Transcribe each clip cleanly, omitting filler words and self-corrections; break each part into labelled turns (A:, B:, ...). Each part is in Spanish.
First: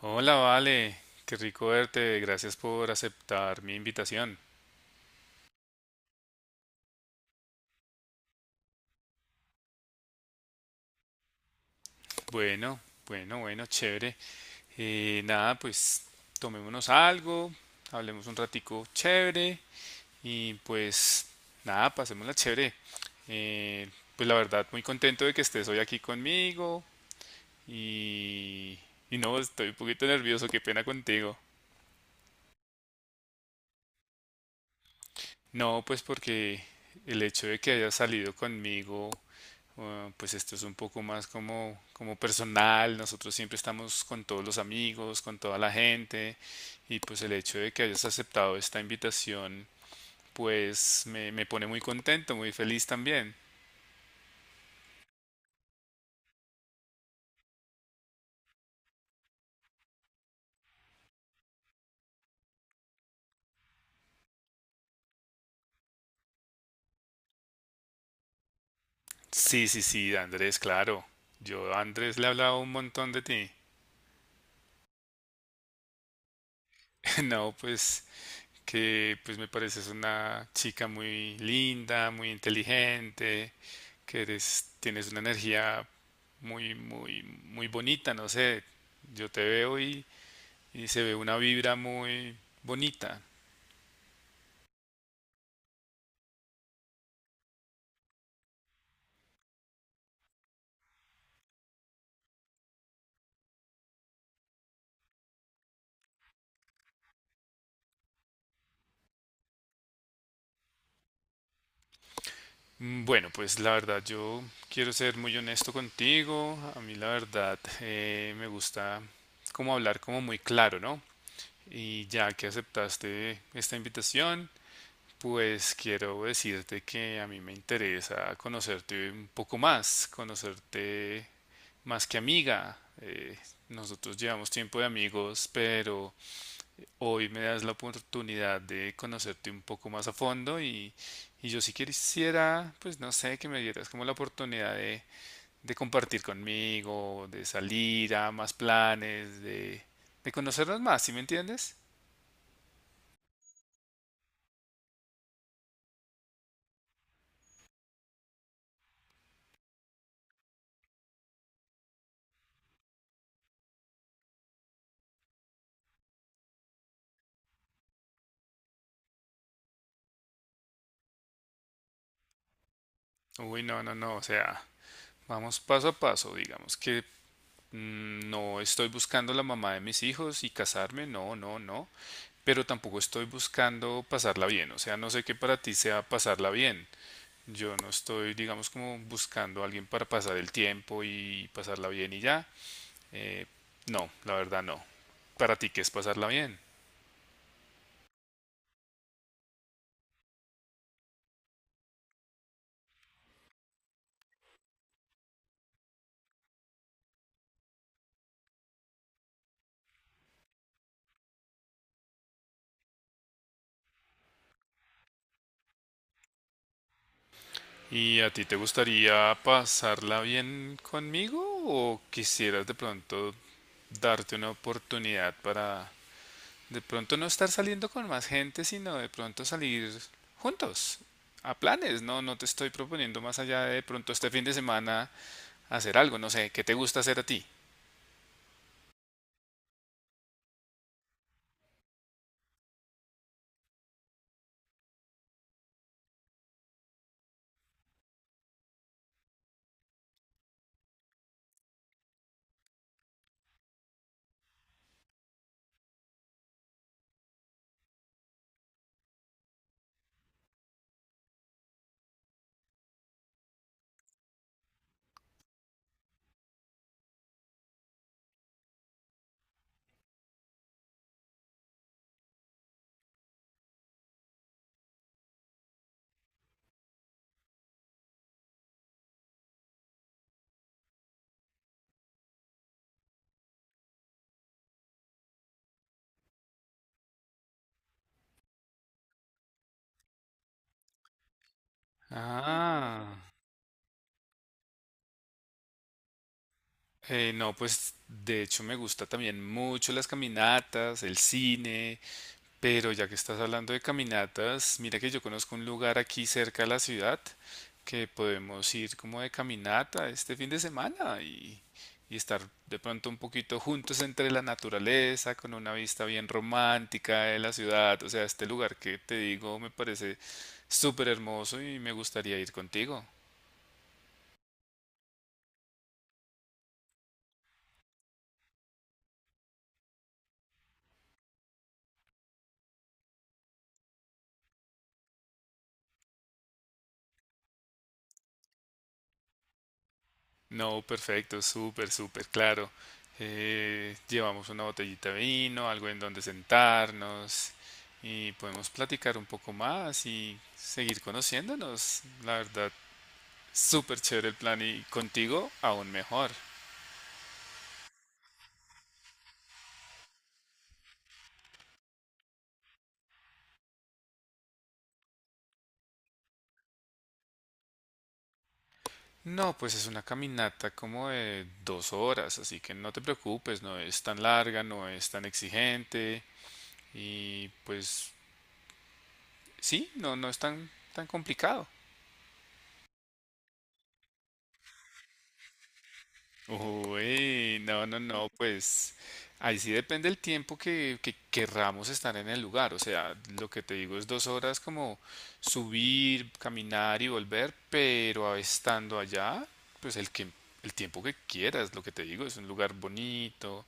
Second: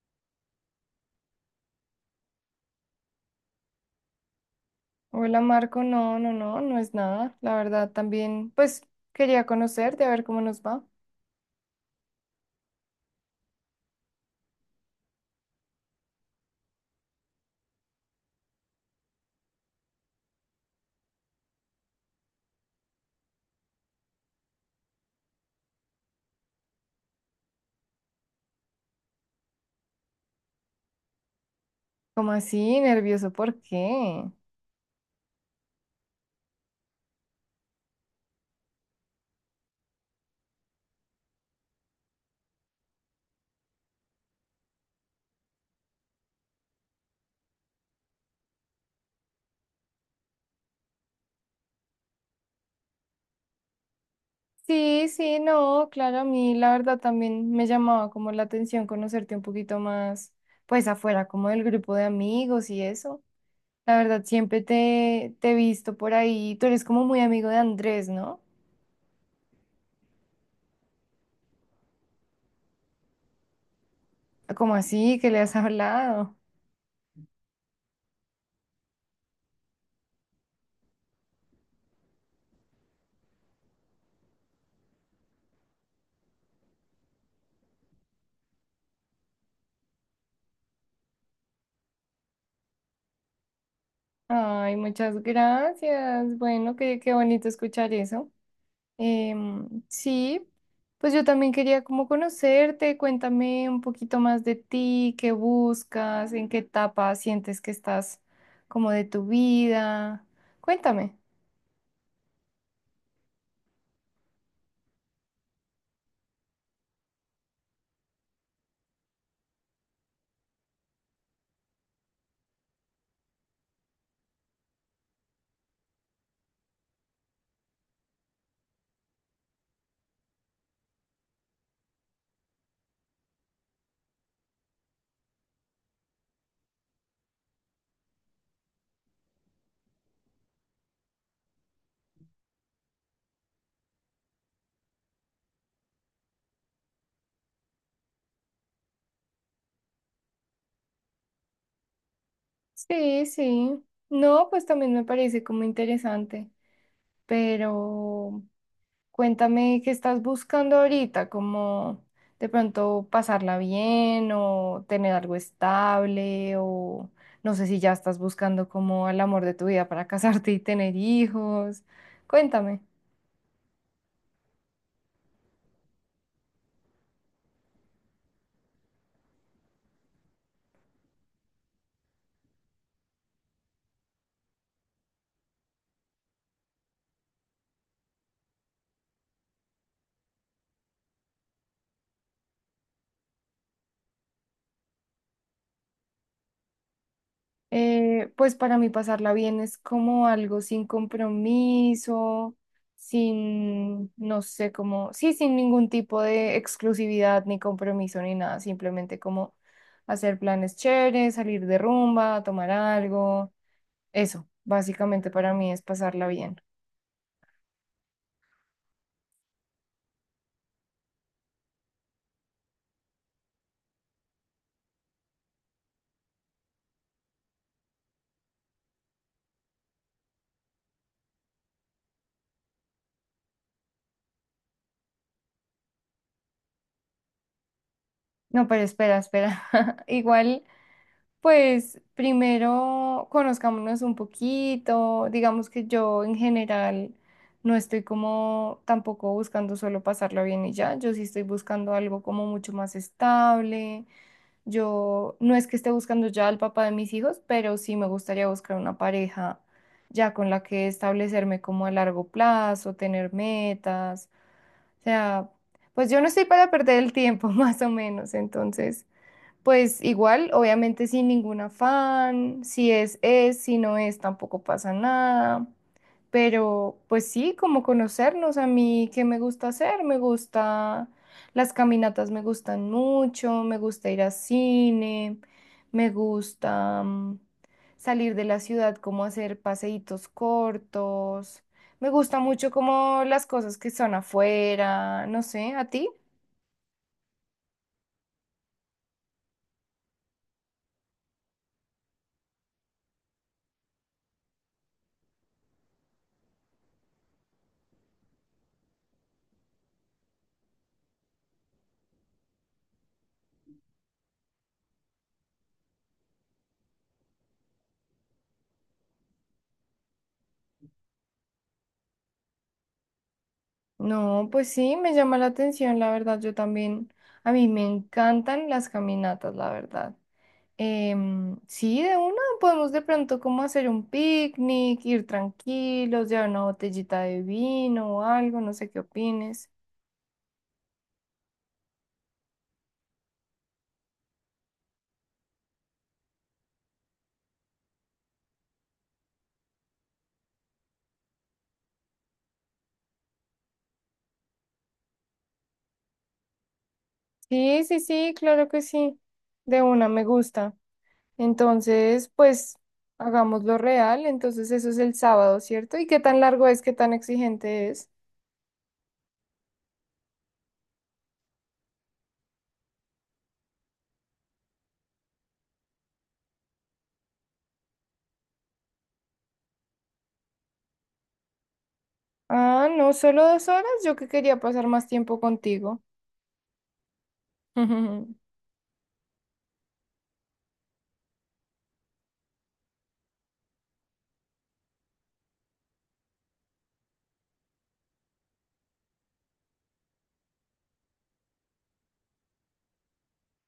A: Hola, Vale, qué rico verte, gracias por aceptar mi invitación.
B: Hola Marco, no, no, no, no es nada. La verdad también, pues quería conocerte, a ver cómo nos va.
A: Bueno, bueno, chévere. Nada, Pues tomémonos algo, hablemos un ratico chévere y pues nada, pasémosla chévere. Eh, pues la verdad, muy contento de que estés hoy aquí conmigo y, y no, estoy un poquito nervioso, qué pena contigo.
B: ¿Cómo así? ¿Nervioso? ¿Por qué?
A: No, pues porque el hecho de que hayas salido conmigo. Pues esto es un poco más como personal, nosotros siempre estamos con todos los amigos, con toda la gente, y pues el hecho de que hayas aceptado esta invitación pues me pone muy contento, muy feliz también.
B: Sí, sí, no, claro, a mí la verdad también me llamaba como la atención conocerte un poquito más, pues afuera, como del grupo de amigos y eso. La verdad, siempre te he visto por ahí. Tú eres como muy amigo de Andrés, ¿no?
A: Sí, sí, sí, Andrés, claro. Yo a Andrés le he hablado un montón de ti.
B: ¿Cómo así? ¿Que le has hablado?
A: No, pues me pareces una chica muy linda, muy inteligente, que eres, tienes una energía muy bonita, no sé, yo te veo y se ve una vibra muy bonita.
B: Ay, muchas gracias. Bueno, qué bonito escuchar eso. Sí, pues yo también quería como conocerte, cuéntame un poquito más de ti, qué buscas, en qué etapa sientes que estás como de tu vida. Cuéntame.
A: Bueno, pues la verdad yo quiero ser muy honesto contigo, a mí la verdad me gusta como hablar como muy claro, ¿no? Y ya que aceptaste esta invitación, pues quiero decirte que a mí me interesa conocerte un poco más, conocerte más que amiga. Nosotros llevamos tiempo de amigos, pero hoy me das la oportunidad de conocerte un poco más a fondo, y yo sí quisiera, pues no sé, que me dieras como la oportunidad de compartir conmigo, de salir a más planes, de conocernos más, ¿sí me entiendes?
B: Sí, sí. No, pues también me parece como interesante, pero cuéntame qué estás buscando ahorita, como de pronto pasarla bien o tener algo estable o no sé si ya estás buscando como el amor de tu vida para casarte y tener hijos. Cuéntame.
A: Uy, no, no, no, o sea, vamos paso a paso, digamos que no estoy buscando la mamá de mis hijos y casarme, no, no, no, pero tampoco estoy buscando pasarla bien, o sea, no sé qué para ti sea pasarla bien. Yo no estoy, digamos, como buscando a alguien para pasar el tiempo y pasarla bien y ya. Eh, no, la verdad no. Para ti, ¿qué es pasarla bien?
B: Pues para mí pasarla bien es como algo sin compromiso, sin, no sé, como, sí, sin ningún tipo de exclusividad ni compromiso ni nada, simplemente como hacer planes chéveres, salir de rumba, tomar algo. Eso, básicamente para mí es pasarla bien.
A: ¿Y a ti te gustaría pasarla bien conmigo o quisieras de pronto darte una oportunidad para de pronto no estar saliendo con más gente, sino de pronto salir juntos a planes? No, no te estoy proponiendo más allá de pronto este fin de semana hacer algo, no sé, ¿qué te gusta hacer a ti?
B: No, pero espera, espera. Igual, pues primero conozcámonos un poquito. Digamos que yo en general no estoy como tampoco buscando solo pasarla bien y ya. Yo sí estoy buscando algo como mucho más estable. Yo no es que esté buscando ya al papá de mis hijos, pero sí me gustaría buscar una pareja ya con la que establecerme como a largo plazo, tener metas. O sea, pues yo no estoy para perder el tiempo, más o menos. Entonces, pues igual, obviamente sin ningún afán, si no es, tampoco pasa nada. Pero pues sí, como conocernos a mí, ¿qué me gusta hacer? Me gusta, las caminatas me gustan mucho, me gusta ir al cine, me gusta salir de la ciudad, como hacer paseitos cortos. Me gusta mucho
A: Ah.
B: como las cosas que son afuera, no sé, ¿a ti?
A: No, pues de hecho me gusta también mucho las caminatas, el cine, pero ya que estás hablando de caminatas, mira que yo conozco un lugar aquí cerca de la ciudad que podemos ir como de caminata este fin de semana y estar de pronto un poquito juntos entre la naturaleza, con una vista bien romántica de la ciudad. O sea, este lugar que te digo me parece súper hermoso y me gustaría ir contigo.
B: No, pues sí, me llama la atención, la verdad, yo también, a mí me encantan las caminatas, la verdad. Sí, de una podemos de pronto como hacer un picnic, ir tranquilos, llevar una botellita de vino o algo, no sé qué opines.
A: No, perfecto, súper, súper claro. Llevamos una botellita de vino, algo en donde sentarnos y podemos platicar un poco más y seguir conociéndonos. La verdad, súper chévere el plan y contigo aún mejor.
B: Sí, sí, sí, claro que sí, de una me gusta. Entonces, pues hagámoslo real, entonces eso es el sábado, ¿cierto? ¿Y qué tan largo es, qué tan exigente es?
A: No, pues es una caminata como de 2 horas, así que no te preocupes, no es tan larga, no es tan exigente y pues sí, no, no es tan, tan complicado.
B: Ah, no, solo 2 horas, yo que quería pasar más tiempo contigo.
A: Uy, no, no, no,
B: Ujú.
A: pues ahí sí depende el tiempo que querramos estar en el lugar. O sea, lo que te digo es 2 horas como subir, caminar y volver, pero estando allá, pues el tiempo que quieras, lo que te digo, es un lugar bonito,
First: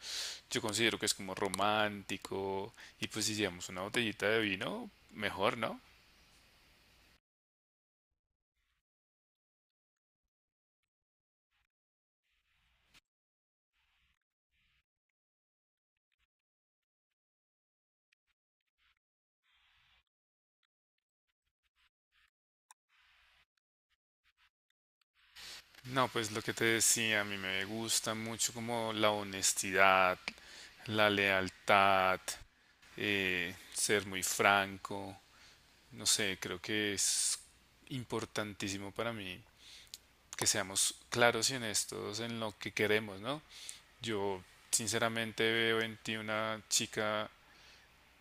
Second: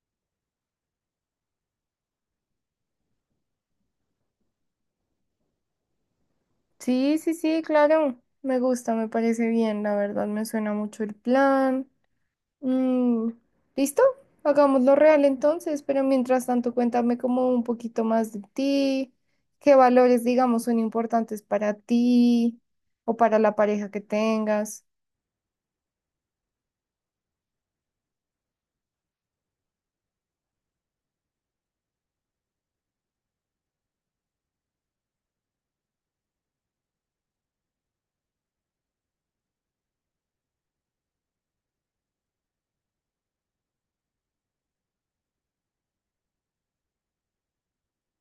A: yo considero que es como romántico, y pues si llevamos una botellita de vino, mejor, ¿no?
B: Sí, sí, sí, claro. Me gusta, me parece bien, la verdad, me suena mucho el plan. Mm, ¿listo? Hagámoslo real entonces, pero mientras tanto cuéntame como un poquito más de ti, qué valores, digamos, son importantes para ti o para la pareja que tengas.
A: No, pues lo que te decía, a mí me gusta mucho como la honestidad, la lealtad. Ser muy franco, no sé, creo que es importantísimo para mí que seamos claros y honestos en lo que queremos, ¿no? Yo sinceramente veo en ti una chica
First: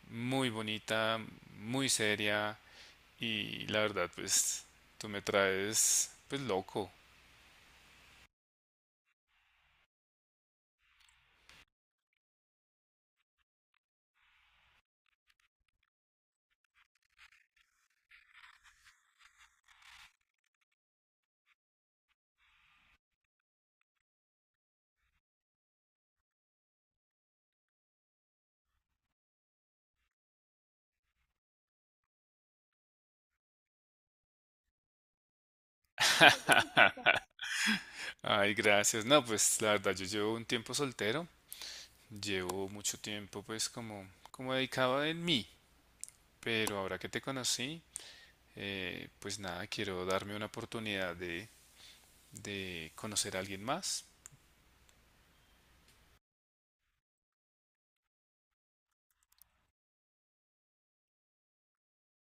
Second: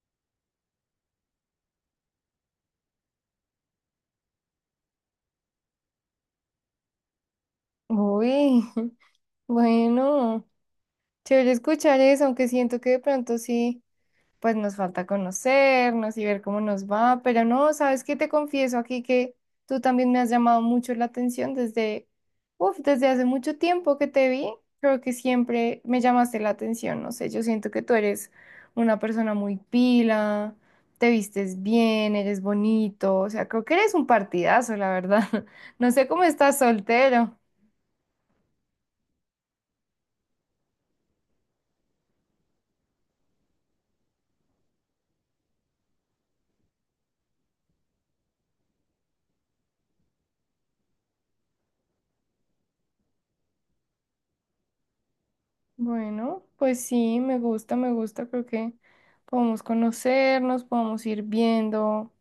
A: muy bonita, muy seria y la verdad pues tú me traes pues loco.
B: Uy, bueno, chévere escuchar eso, aunque siento que de pronto sí, pues nos falta conocernos y ver cómo nos va, pero no, ¿sabes qué? Te confieso aquí que tú también me has llamado mucho la atención desde, uf, desde hace mucho tiempo que te vi, creo que siempre me llamaste la atención, no sé, yo siento que tú eres una persona muy pila, te vistes bien, eres bonito, o sea, creo que eres un partidazo, la verdad. No sé cómo estás soltero.
A: Ay, gracias. No, pues la verdad yo llevo un tiempo soltero, llevo mucho tiempo pues como dedicado en mí, pero ahora que te conocí pues nada, quiero darme una oportunidad de conocer a alguien más.
B: Bueno, pues sí, me gusta, creo que podemos conocernos, podemos ir viendo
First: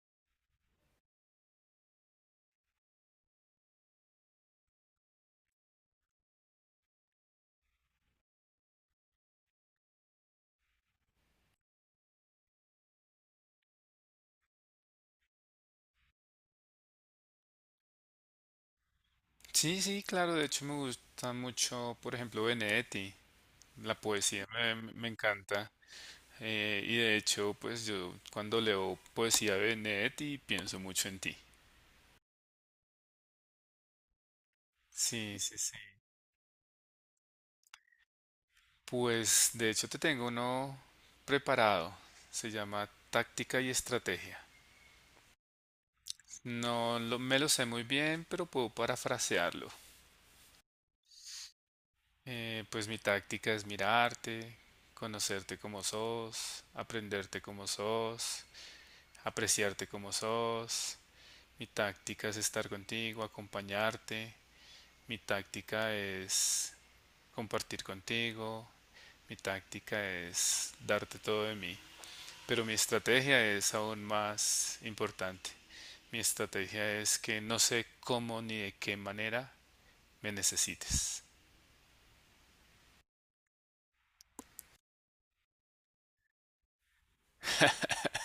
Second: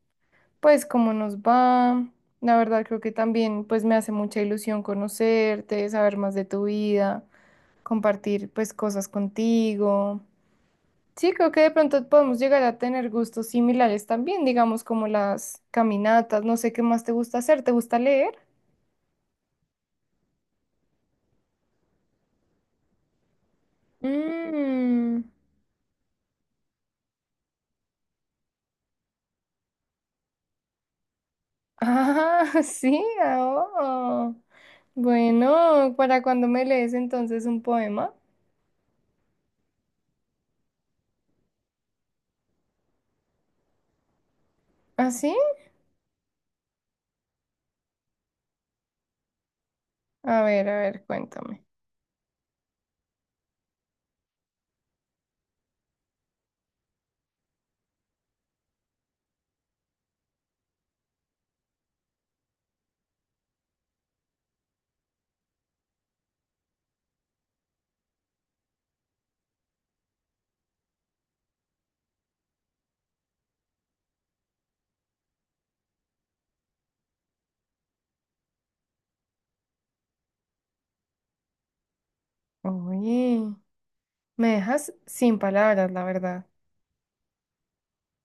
B: pues cómo nos va. La verdad creo que también pues me hace mucha ilusión conocerte, saber más de tu vida, compartir pues cosas contigo. Sí, creo que de pronto podemos llegar a tener gustos similares también, digamos como las caminatas, no sé qué más te gusta hacer, ¿te gusta leer?
A: Sí, sí, claro, de hecho me gusta mucho, por ejemplo, Benedetti, la poesía me
B: Mm,
A: encanta. Y de hecho, pues yo cuando leo poesía de Benedetti pienso mucho en ti.
B: ah, sí, ah, oh.
A: Sí, sí, sí.
B: Bueno, ¿para cuando me lees entonces un poema?
A: Pues de hecho te tengo uno preparado. Se llama Táctica y Estrategia.
B: ¿Ah, sí?
A: No lo- Me lo sé muy bien, pero puedo parafrasearlo.
B: A ver, cuéntame.
A: Pues mi táctica es mirarte, conocerte como sos, aprenderte como sos, apreciarte como sos. Mi táctica es estar contigo, acompañarte. Mi táctica es compartir contigo. Mi táctica es darte todo de mí. Pero mi estrategia es aún más importante. Mi estrategia es que no sé cómo ni de qué manera me necesites.
B: Uy, me dejas sin palabras, la verdad.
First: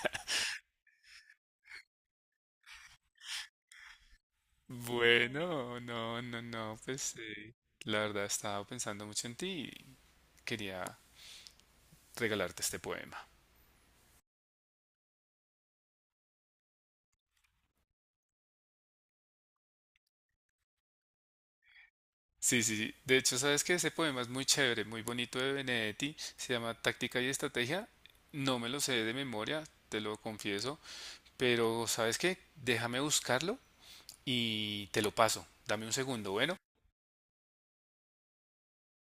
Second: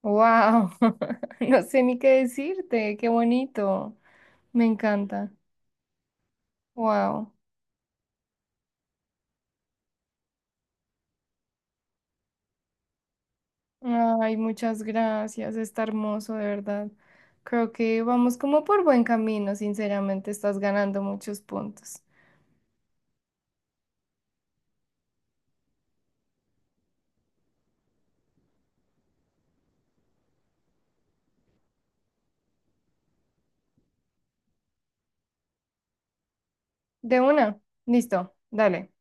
B: ¡Wow! No sé ni qué decirte. ¡Qué bonito! Me encanta.
A: Bueno, no, no, no, pues sí.
B: ¡Wow!
A: La verdad estaba pensando mucho en ti y quería regalarte este poema.
B: Ay, muchas gracias. Está hermoso, de verdad. Creo que vamos como por buen camino, sinceramente. Estás ganando muchos puntos.
A: Sí, sí, sí. De hecho, sabes que ese poema es muy chévere, muy bonito de Benedetti. Se llama Táctica y Estrategia. No me lo sé de memoria, te lo confieso. Pero, ¿sabes qué? Déjame buscarlo y te lo paso. Dame un segundo, bueno.
B: De una. Listo. Dale.